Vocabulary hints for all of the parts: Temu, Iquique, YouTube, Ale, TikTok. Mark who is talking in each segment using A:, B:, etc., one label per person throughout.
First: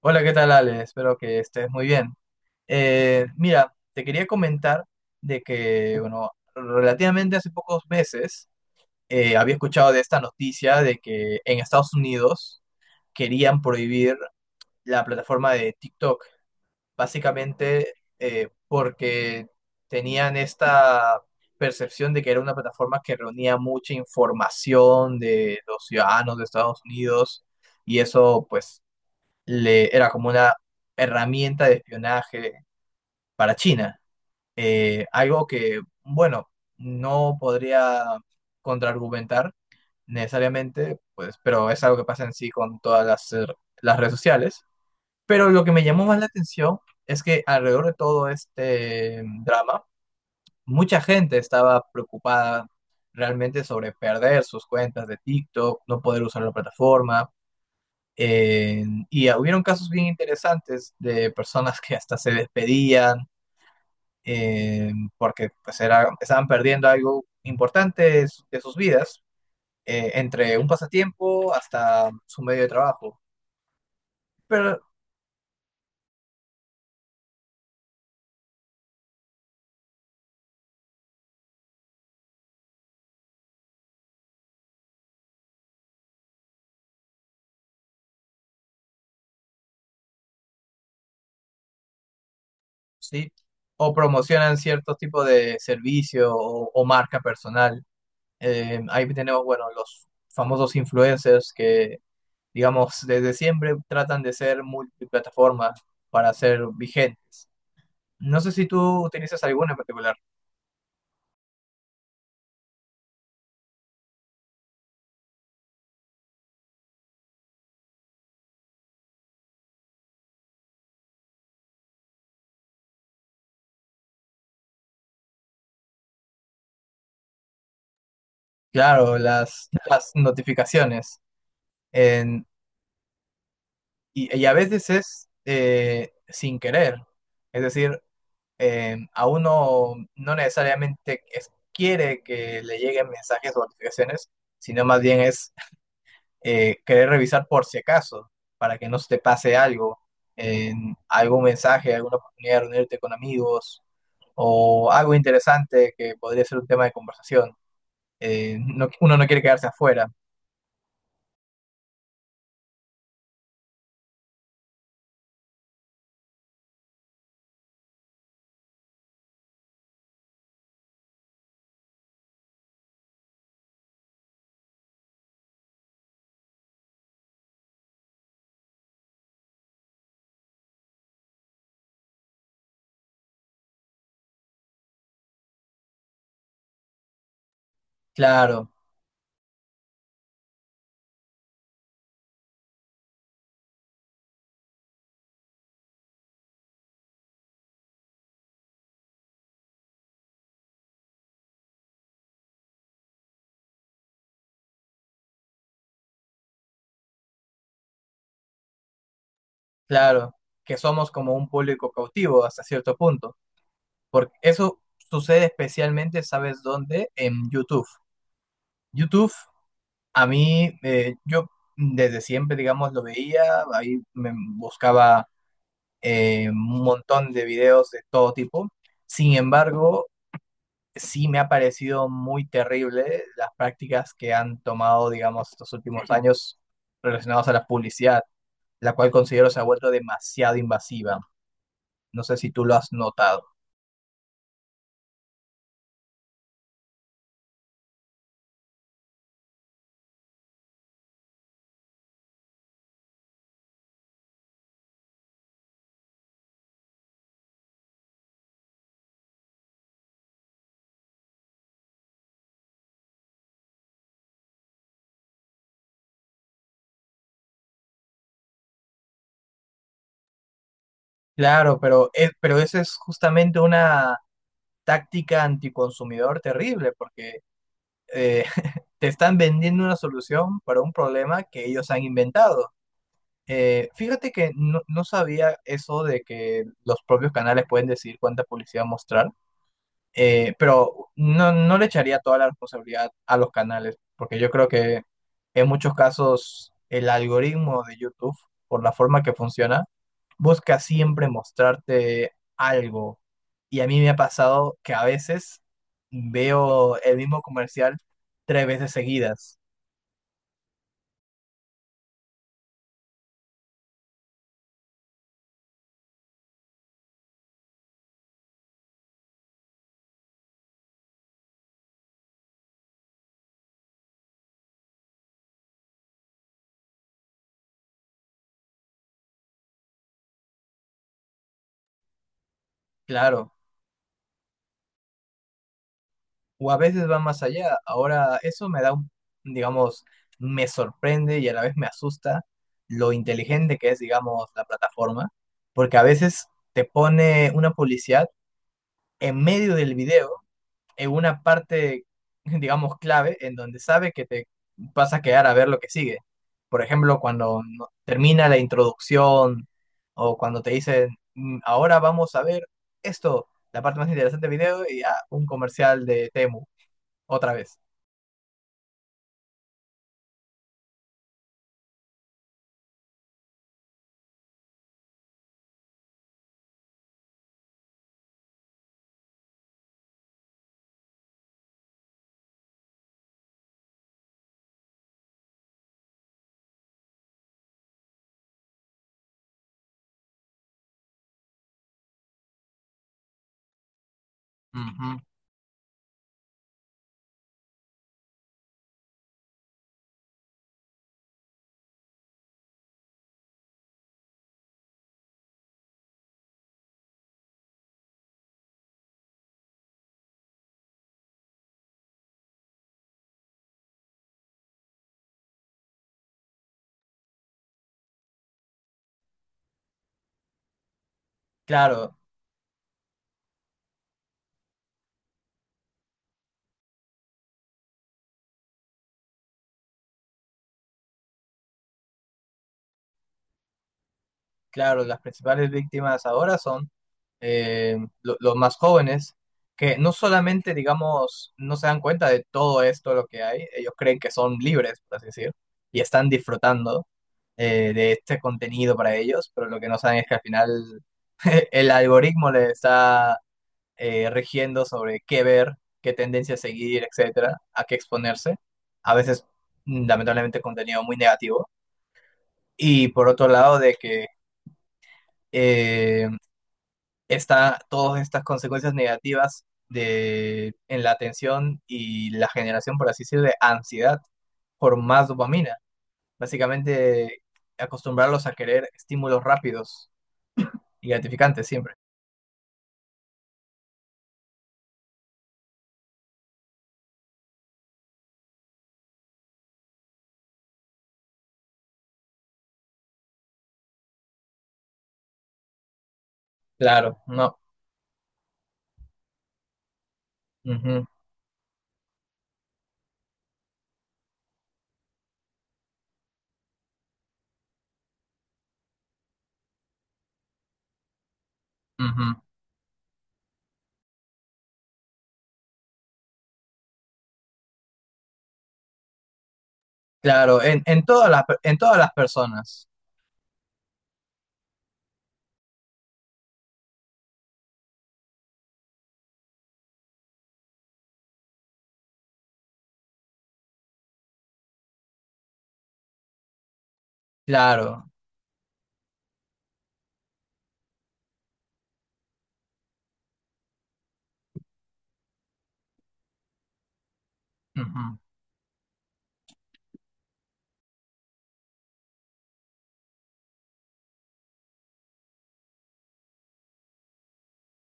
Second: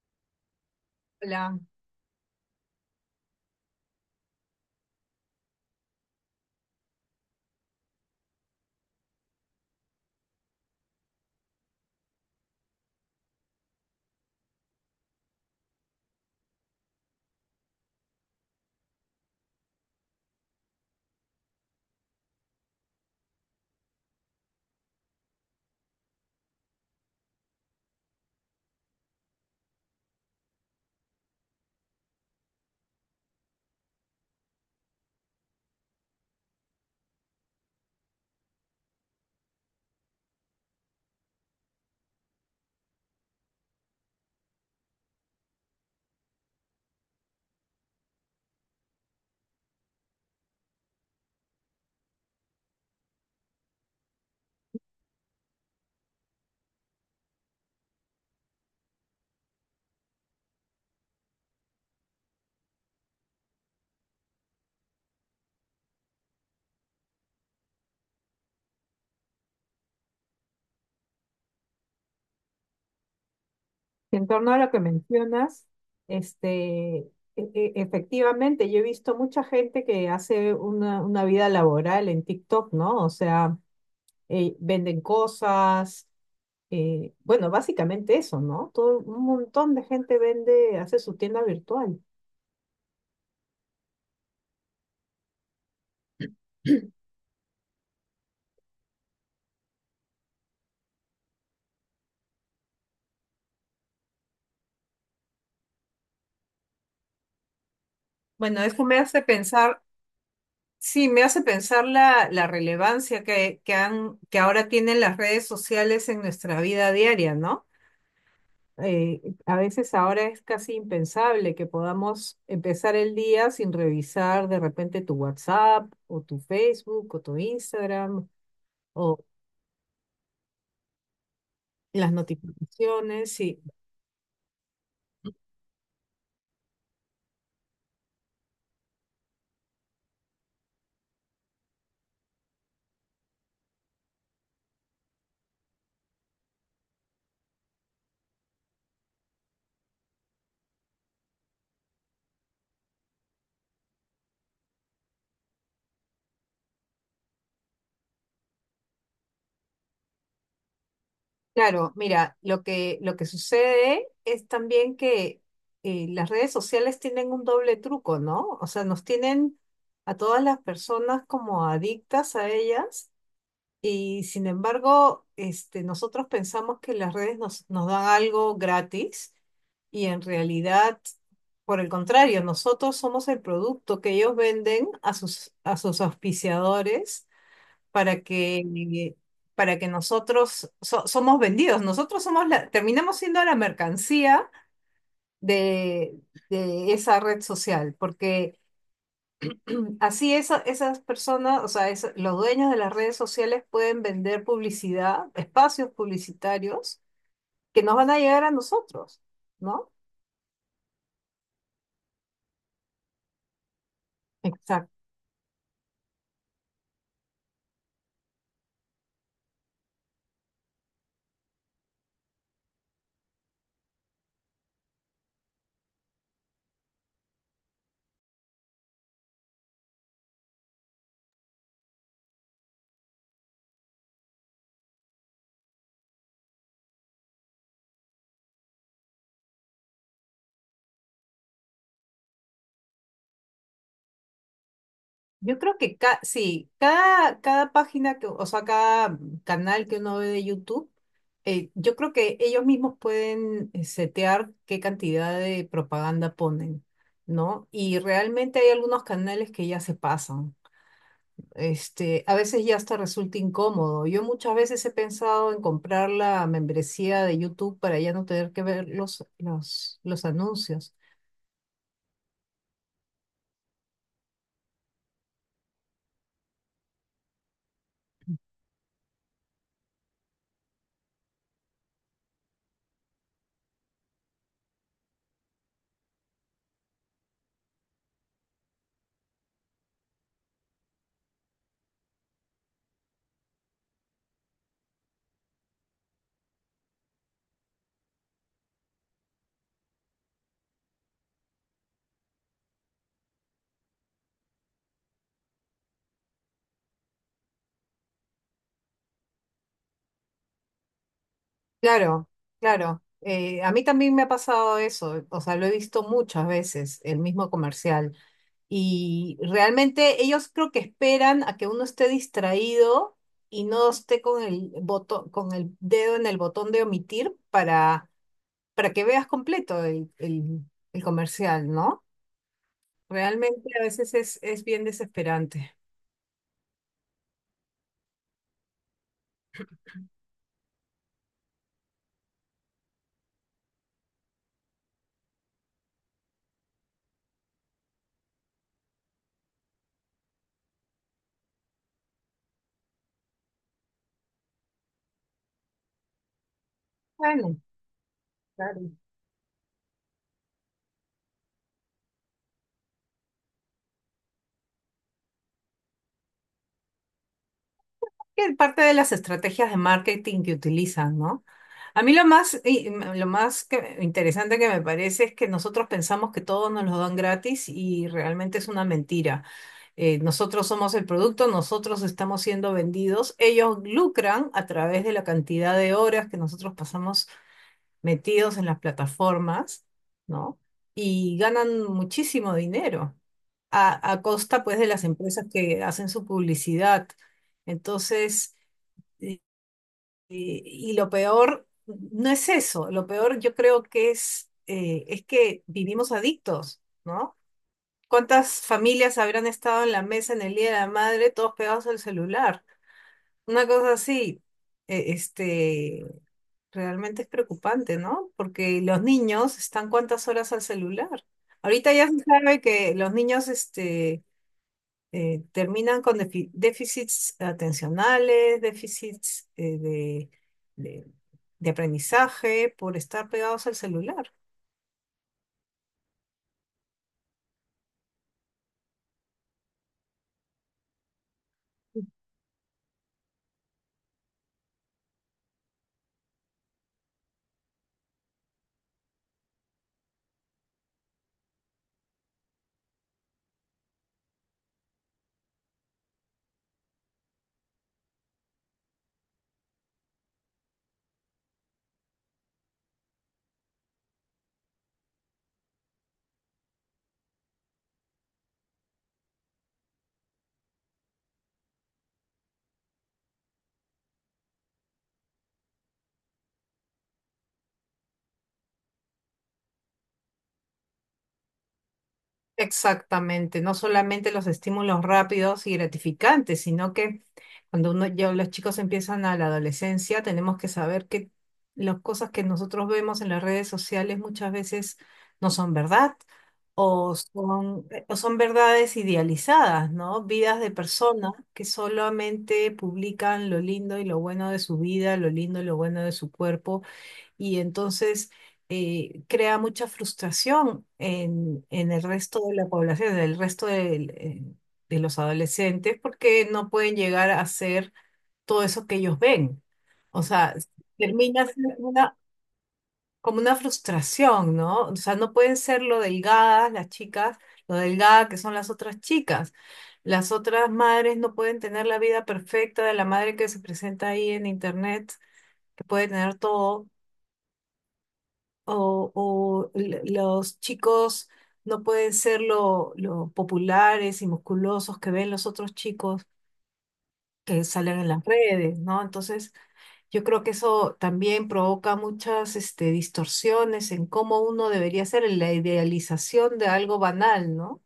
A: Hola, ¿qué tal, Ale? Espero que
B: La,
A: estés muy bien. Mira, te quería comentar de que, bueno, relativamente hace pocos meses había escuchado de esta noticia de que en Estados Unidos querían prohibir la plataforma de TikTok, básicamente porque tenían esta percepción de que era una plataforma que reunía mucha información de los ciudadanos de Estados Unidos y eso, pues, era como una herramienta de espionaje para China. Algo que, bueno, no podría contraargumentar necesariamente, pues, pero es algo que pasa en sí con todas las redes sociales. Pero lo que me llamó más la atención es que alrededor de todo este drama, mucha gente estaba preocupada realmente sobre perder sus cuentas de TikTok, no poder usar la plataforma eh, y hubieron casos bien interesantes de personas que hasta se despedían eh, porque pues era, estaban perdiendo algo importante de de sus vidas, entre un pasatiempo hasta su medio de trabajo.
B: En torno a lo que
A: Pero
B: mencionas, este, e- efectivamente, yo he visto mucha gente que hace una vida laboral en TikTok, ¿no? O sea, venden cosas, bueno, básicamente eso, ¿no? Todo, un montón de gente vende, hace su tienda virtual.
A: sí, o promocionan ciertos tipos de servicio o marca personal. Ahí tenemos, bueno, los famosos influencers que, digamos, desde siempre tratan de ser multiplataforma para ser vigentes. No sé
B: Bueno,
A: si
B: eso me
A: tú
B: hace
A: utilizas alguna en
B: pensar,
A: particular.
B: sí, me hace pensar la relevancia que ahora tienen las redes sociales en nuestra vida diaria, ¿no? A veces ahora es casi impensable que podamos empezar el día sin revisar de repente tu WhatsApp o tu Facebook o tu Instagram
A: Claro,
B: o
A: las notificaciones.
B: las
A: en-
B: notificaciones. Sí,
A: y, y a veces es sin querer. Es decir, a uno no necesariamente quiere que le lleguen mensajes o notificaciones, sino más bien es querer revisar por si acaso, para que no se te pase algo, en algún mensaje, alguna oportunidad de reunirte con amigos o algo interesante que podría ser un tema de conversación. Uno no quiere quedarse afuera.
B: claro, mira, lo que sucede es también que las redes sociales tienen un doble truco, ¿no? O sea, nos tienen a todas las personas como adictas a ellas. Y sin embargo, nosotros pensamos que las redes nos dan algo gratis y en realidad, por el contrario, nosotros somos el producto que ellos venden a a sus auspiciadores para
A: Claro,
B: que, para que nosotros somos vendidos. Nosotros somos terminamos siendo la mercancía de, de esa red social, porque así esas personas, o sea, los dueños de las redes sociales pueden vender publicidad, espacios publicitarios que nos van a llegar a nosotros, ¿no?
A: claro, que somos como un público cautivo hasta cierto punto, porque eso
B: Exacto.
A: sucede especialmente, ¿sabes dónde? En YouTube. YouTube, a mí, yo desde siempre, digamos, lo veía, ahí me buscaba un montón de videos de todo tipo. Sin embargo, sí me ha parecido muy terrible las prácticas que han tomado, digamos, estos últimos años relacionados a la publicidad, la cual considero se ha vuelto demasiado invasiva. No sé si tú lo has notado.
B: Yo creo que sí, cada página que, o sea, cada canal que uno ve de YouTube, yo creo que ellos mismos pueden setear qué cantidad de propaganda ponen, ¿no? Y realmente hay algunos canales que ya se pasan. Este, a veces ya hasta resulta incómodo. Yo muchas veces he pensado en comprar la membresía de YouTube para ya no tener que ver los anuncios.
A: Claro, pero esa es justamente una táctica anticonsumidor terrible, porque eh, te están vendiendo una solución para un problema que ellos han inventado. Fíjate que no, no sabía eso de que los propios canales pueden decidir cuánta publicidad mostrar. Pero no, no le echaría toda la responsabilidad a los canales, porque yo creo que en muchos casos el algoritmo de YouTube, por la forma que funciona, busca siempre mostrarte algo. Y a mí me ha pasado que a veces veo el mismo comercial 3 veces seguidas.
B: Claro, claro. A mí también me ha pasado eso. O sea, lo he visto muchas veces, el mismo comercial. Y realmente ellos creo que esperan a que uno esté distraído y no esté con el botón, con el dedo en el botón de omitir para que veas completo el comercial, ¿no?
A: Claro,
B: Realmente a veces es bien desesperante.
A: o a veces va más allá. Ahora, eso me da un, digamos, me sorprende y a la vez me asusta lo inteligente que es, digamos, la plataforma, porque a veces te pone una publicidad en medio del video, en una parte, digamos, clave, en donde sabe que te vas a quedar a ver lo que sigue. Por ejemplo,
B: Bueno,
A: cuando termina la
B: claro.
A: introducción o cuando te dicen, "Mm, ahora vamos a ver esto, la parte más interesante del video, y un comercial de Temu, otra vez".
B: Es parte de las estrategias de marketing que utilizan, ¿no? A mí lo más, lo más interesante que me parece es que nosotros pensamos que todo nos lo dan gratis y realmente es una mentira. Nosotros somos el producto, nosotros estamos siendo vendidos, ellos lucran a través de la cantidad de horas que nosotros pasamos metidos en las plataformas, ¿no? Y ganan muchísimo dinero a costa pues de las
A: Ujú.
B: empresas que hacen su publicidad. Entonces, y, y lo peor no es eso, lo peor yo creo que es que vivimos adictos, ¿no? ¿Cuántas familias habrán estado en la mesa en el Día de la Madre todos pegados al celular? Una cosa así, eh, este, realmente es preocupante, ¿no? Porque los niños están cuántas horas al celular. Ahorita ya
A: Claro,
B: se sabe que los niños, terminan con déficits atencionales, déficits de- de aprendizaje por estar pegados al celular.
A: claro, las principales víctimas ahora son los más jóvenes, que no solamente, digamos, no se dan cuenta de todo esto lo que hay, ellos creen que son libres, por así decir, y están disfrutando de este contenido para ellos, pero lo que no saben es que al final el algoritmo les está rigiendo sobre qué ver, qué tendencia seguir, etcétera, a qué exponerse, a veces lamentablemente contenido muy negativo, y por otro lado de que eh, está todas estas consecuencias negativas de, en la atención y la generación, por así decirlo, de ansiedad por más dopamina. Básicamente, acostumbrarlos a querer estímulos rápidos y gratificantes siempre.
B: Exactamente, no solamente los estímulos rápidos y gratificantes, sino que cuando uno, ya los chicos empiezan a la adolescencia, tenemos que saber que las cosas que nosotros vemos en las redes sociales muchas veces no son verdad
A: Claro, no.
B: o son verdades idealizadas, ¿no? Vidas de
A: Ujú,
B: personas que solamente publican lo lindo y lo bueno de su vida, lo lindo y lo bueno de su cuerpo y entonces crea mucha frustración en el
A: ujú.
B: resto de la población, en el resto de los adolescentes, porque no pueden llegar a hacer todo eso que ellos ven. O sea,
A: Claro, en todas
B: termina siendo
A: en todas las
B: una,
A: personas.
B: como una frustración, ¿no? O sea, no pueden ser lo delgadas las chicas, lo delgada que son las otras chicas. Las otras madres no pueden tener la vida perfecta de la madre que se presenta ahí en internet, que puede tener todo
A: Claro,
B: los chicos no pueden ser lo populares y musculosos que ven los otros chicos que salen en
A: ujú,
B: las redes, ¿no? Entonces, yo creo que eso también provoca muchas este, distorsiones en cómo uno debería ser, en la idealización de algo banal, ¿no?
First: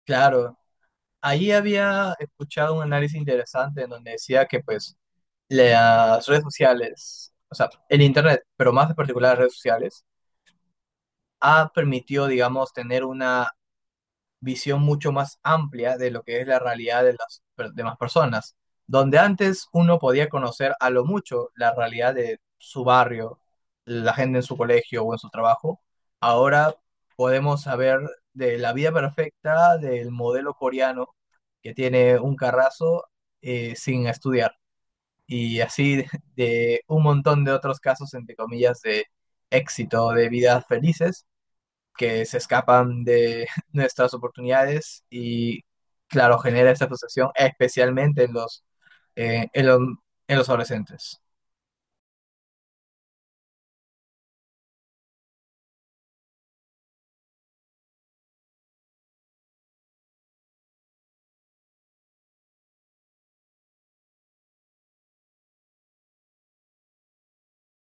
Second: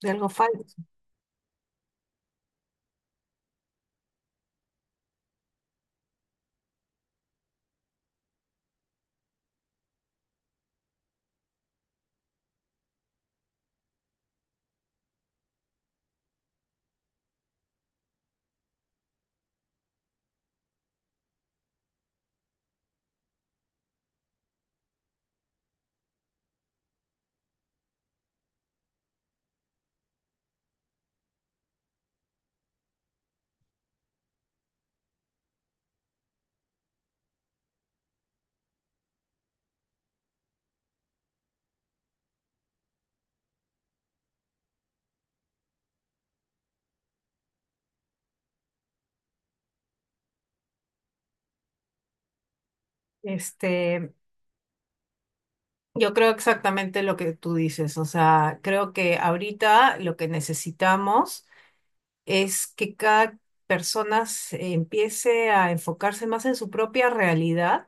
B: De algo
A: claro.
B: falso.
A: Ahí había escuchado un análisis interesante en donde decía que pues las redes sociales, o sea, el Internet, pero más en particular las redes sociales, ha permitido, digamos, tener una visión mucho más amplia de lo que es la realidad de demás personas. Donde antes uno podía conocer a lo mucho la realidad de su barrio, la gente en su colegio o en su trabajo, ahora podemos saber de la vida perfecta del modelo coreano que tiene un carrazo sin estudiar y así de un montón de otros casos, entre comillas, de éxito, de vidas felices, que se escapan de nuestras oportunidades y, claro, genera esta frustración, especialmente en eh, en los, en los adolescentes.
B: Este, yo creo exactamente lo que tú dices, o sea, creo que ahorita lo que necesitamos es que cada persona empiece a enfocarse más en su propia realidad,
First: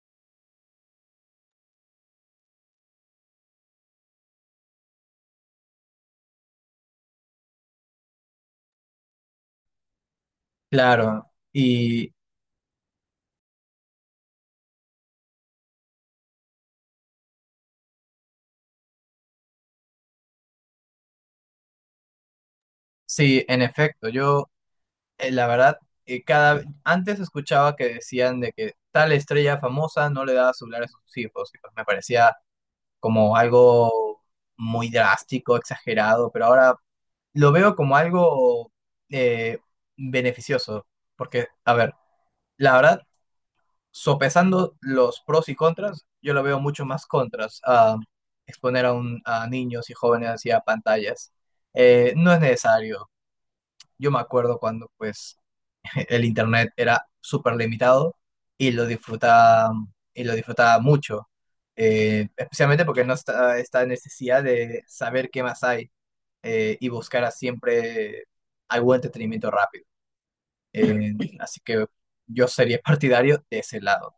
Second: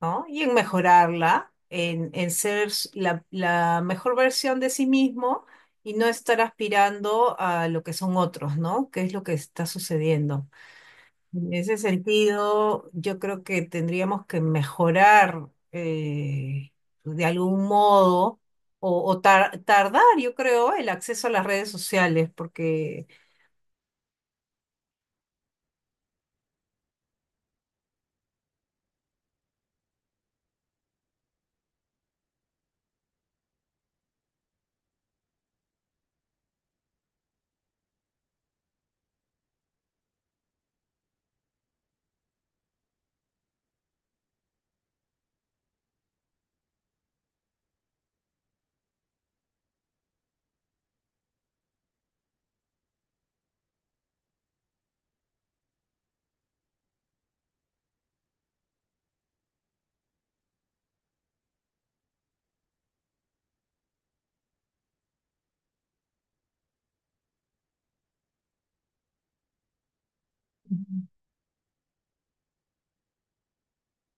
B: ¿no? Y en mejorarla, en ser la mejor versión de sí mismo y no estar aspirando a lo que son otros, ¿no? ¿Qué es lo que está sucediendo?
A: Claro,
B: En ese
A: y
B: sentido, yo creo que tendríamos que mejorar pues, de algún modo. O tardar, yo creo, el acceso a las redes sociales, porque
A: sí, en efecto, yo, la verdad, cada, antes escuchaba que decían de que tal estrella famosa no le daba celular a sus hijos, y pues me parecía como algo muy drástico, exagerado, pero ahora lo veo como algo eh, beneficioso, porque, a ver, la verdad, sopesando los pros y contras, yo lo veo mucho más contras a exponer a, un, a niños y jóvenes hacia pantallas. No es necesario. Yo me acuerdo cuando pues el internet era súper limitado y lo disfrutaba, y lo disfrutaba mucho, especialmente porque no está esta necesidad de saber qué más hay y buscar siempre algún entretenimiento rápido. Eh, así que yo sería partidario de ese lado.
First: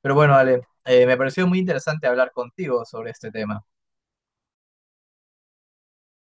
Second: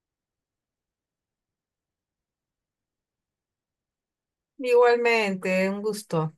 A: Pero bueno, Ale, me pareció muy interesante hablar contigo sobre este tema.
B: igualmente, un gusto.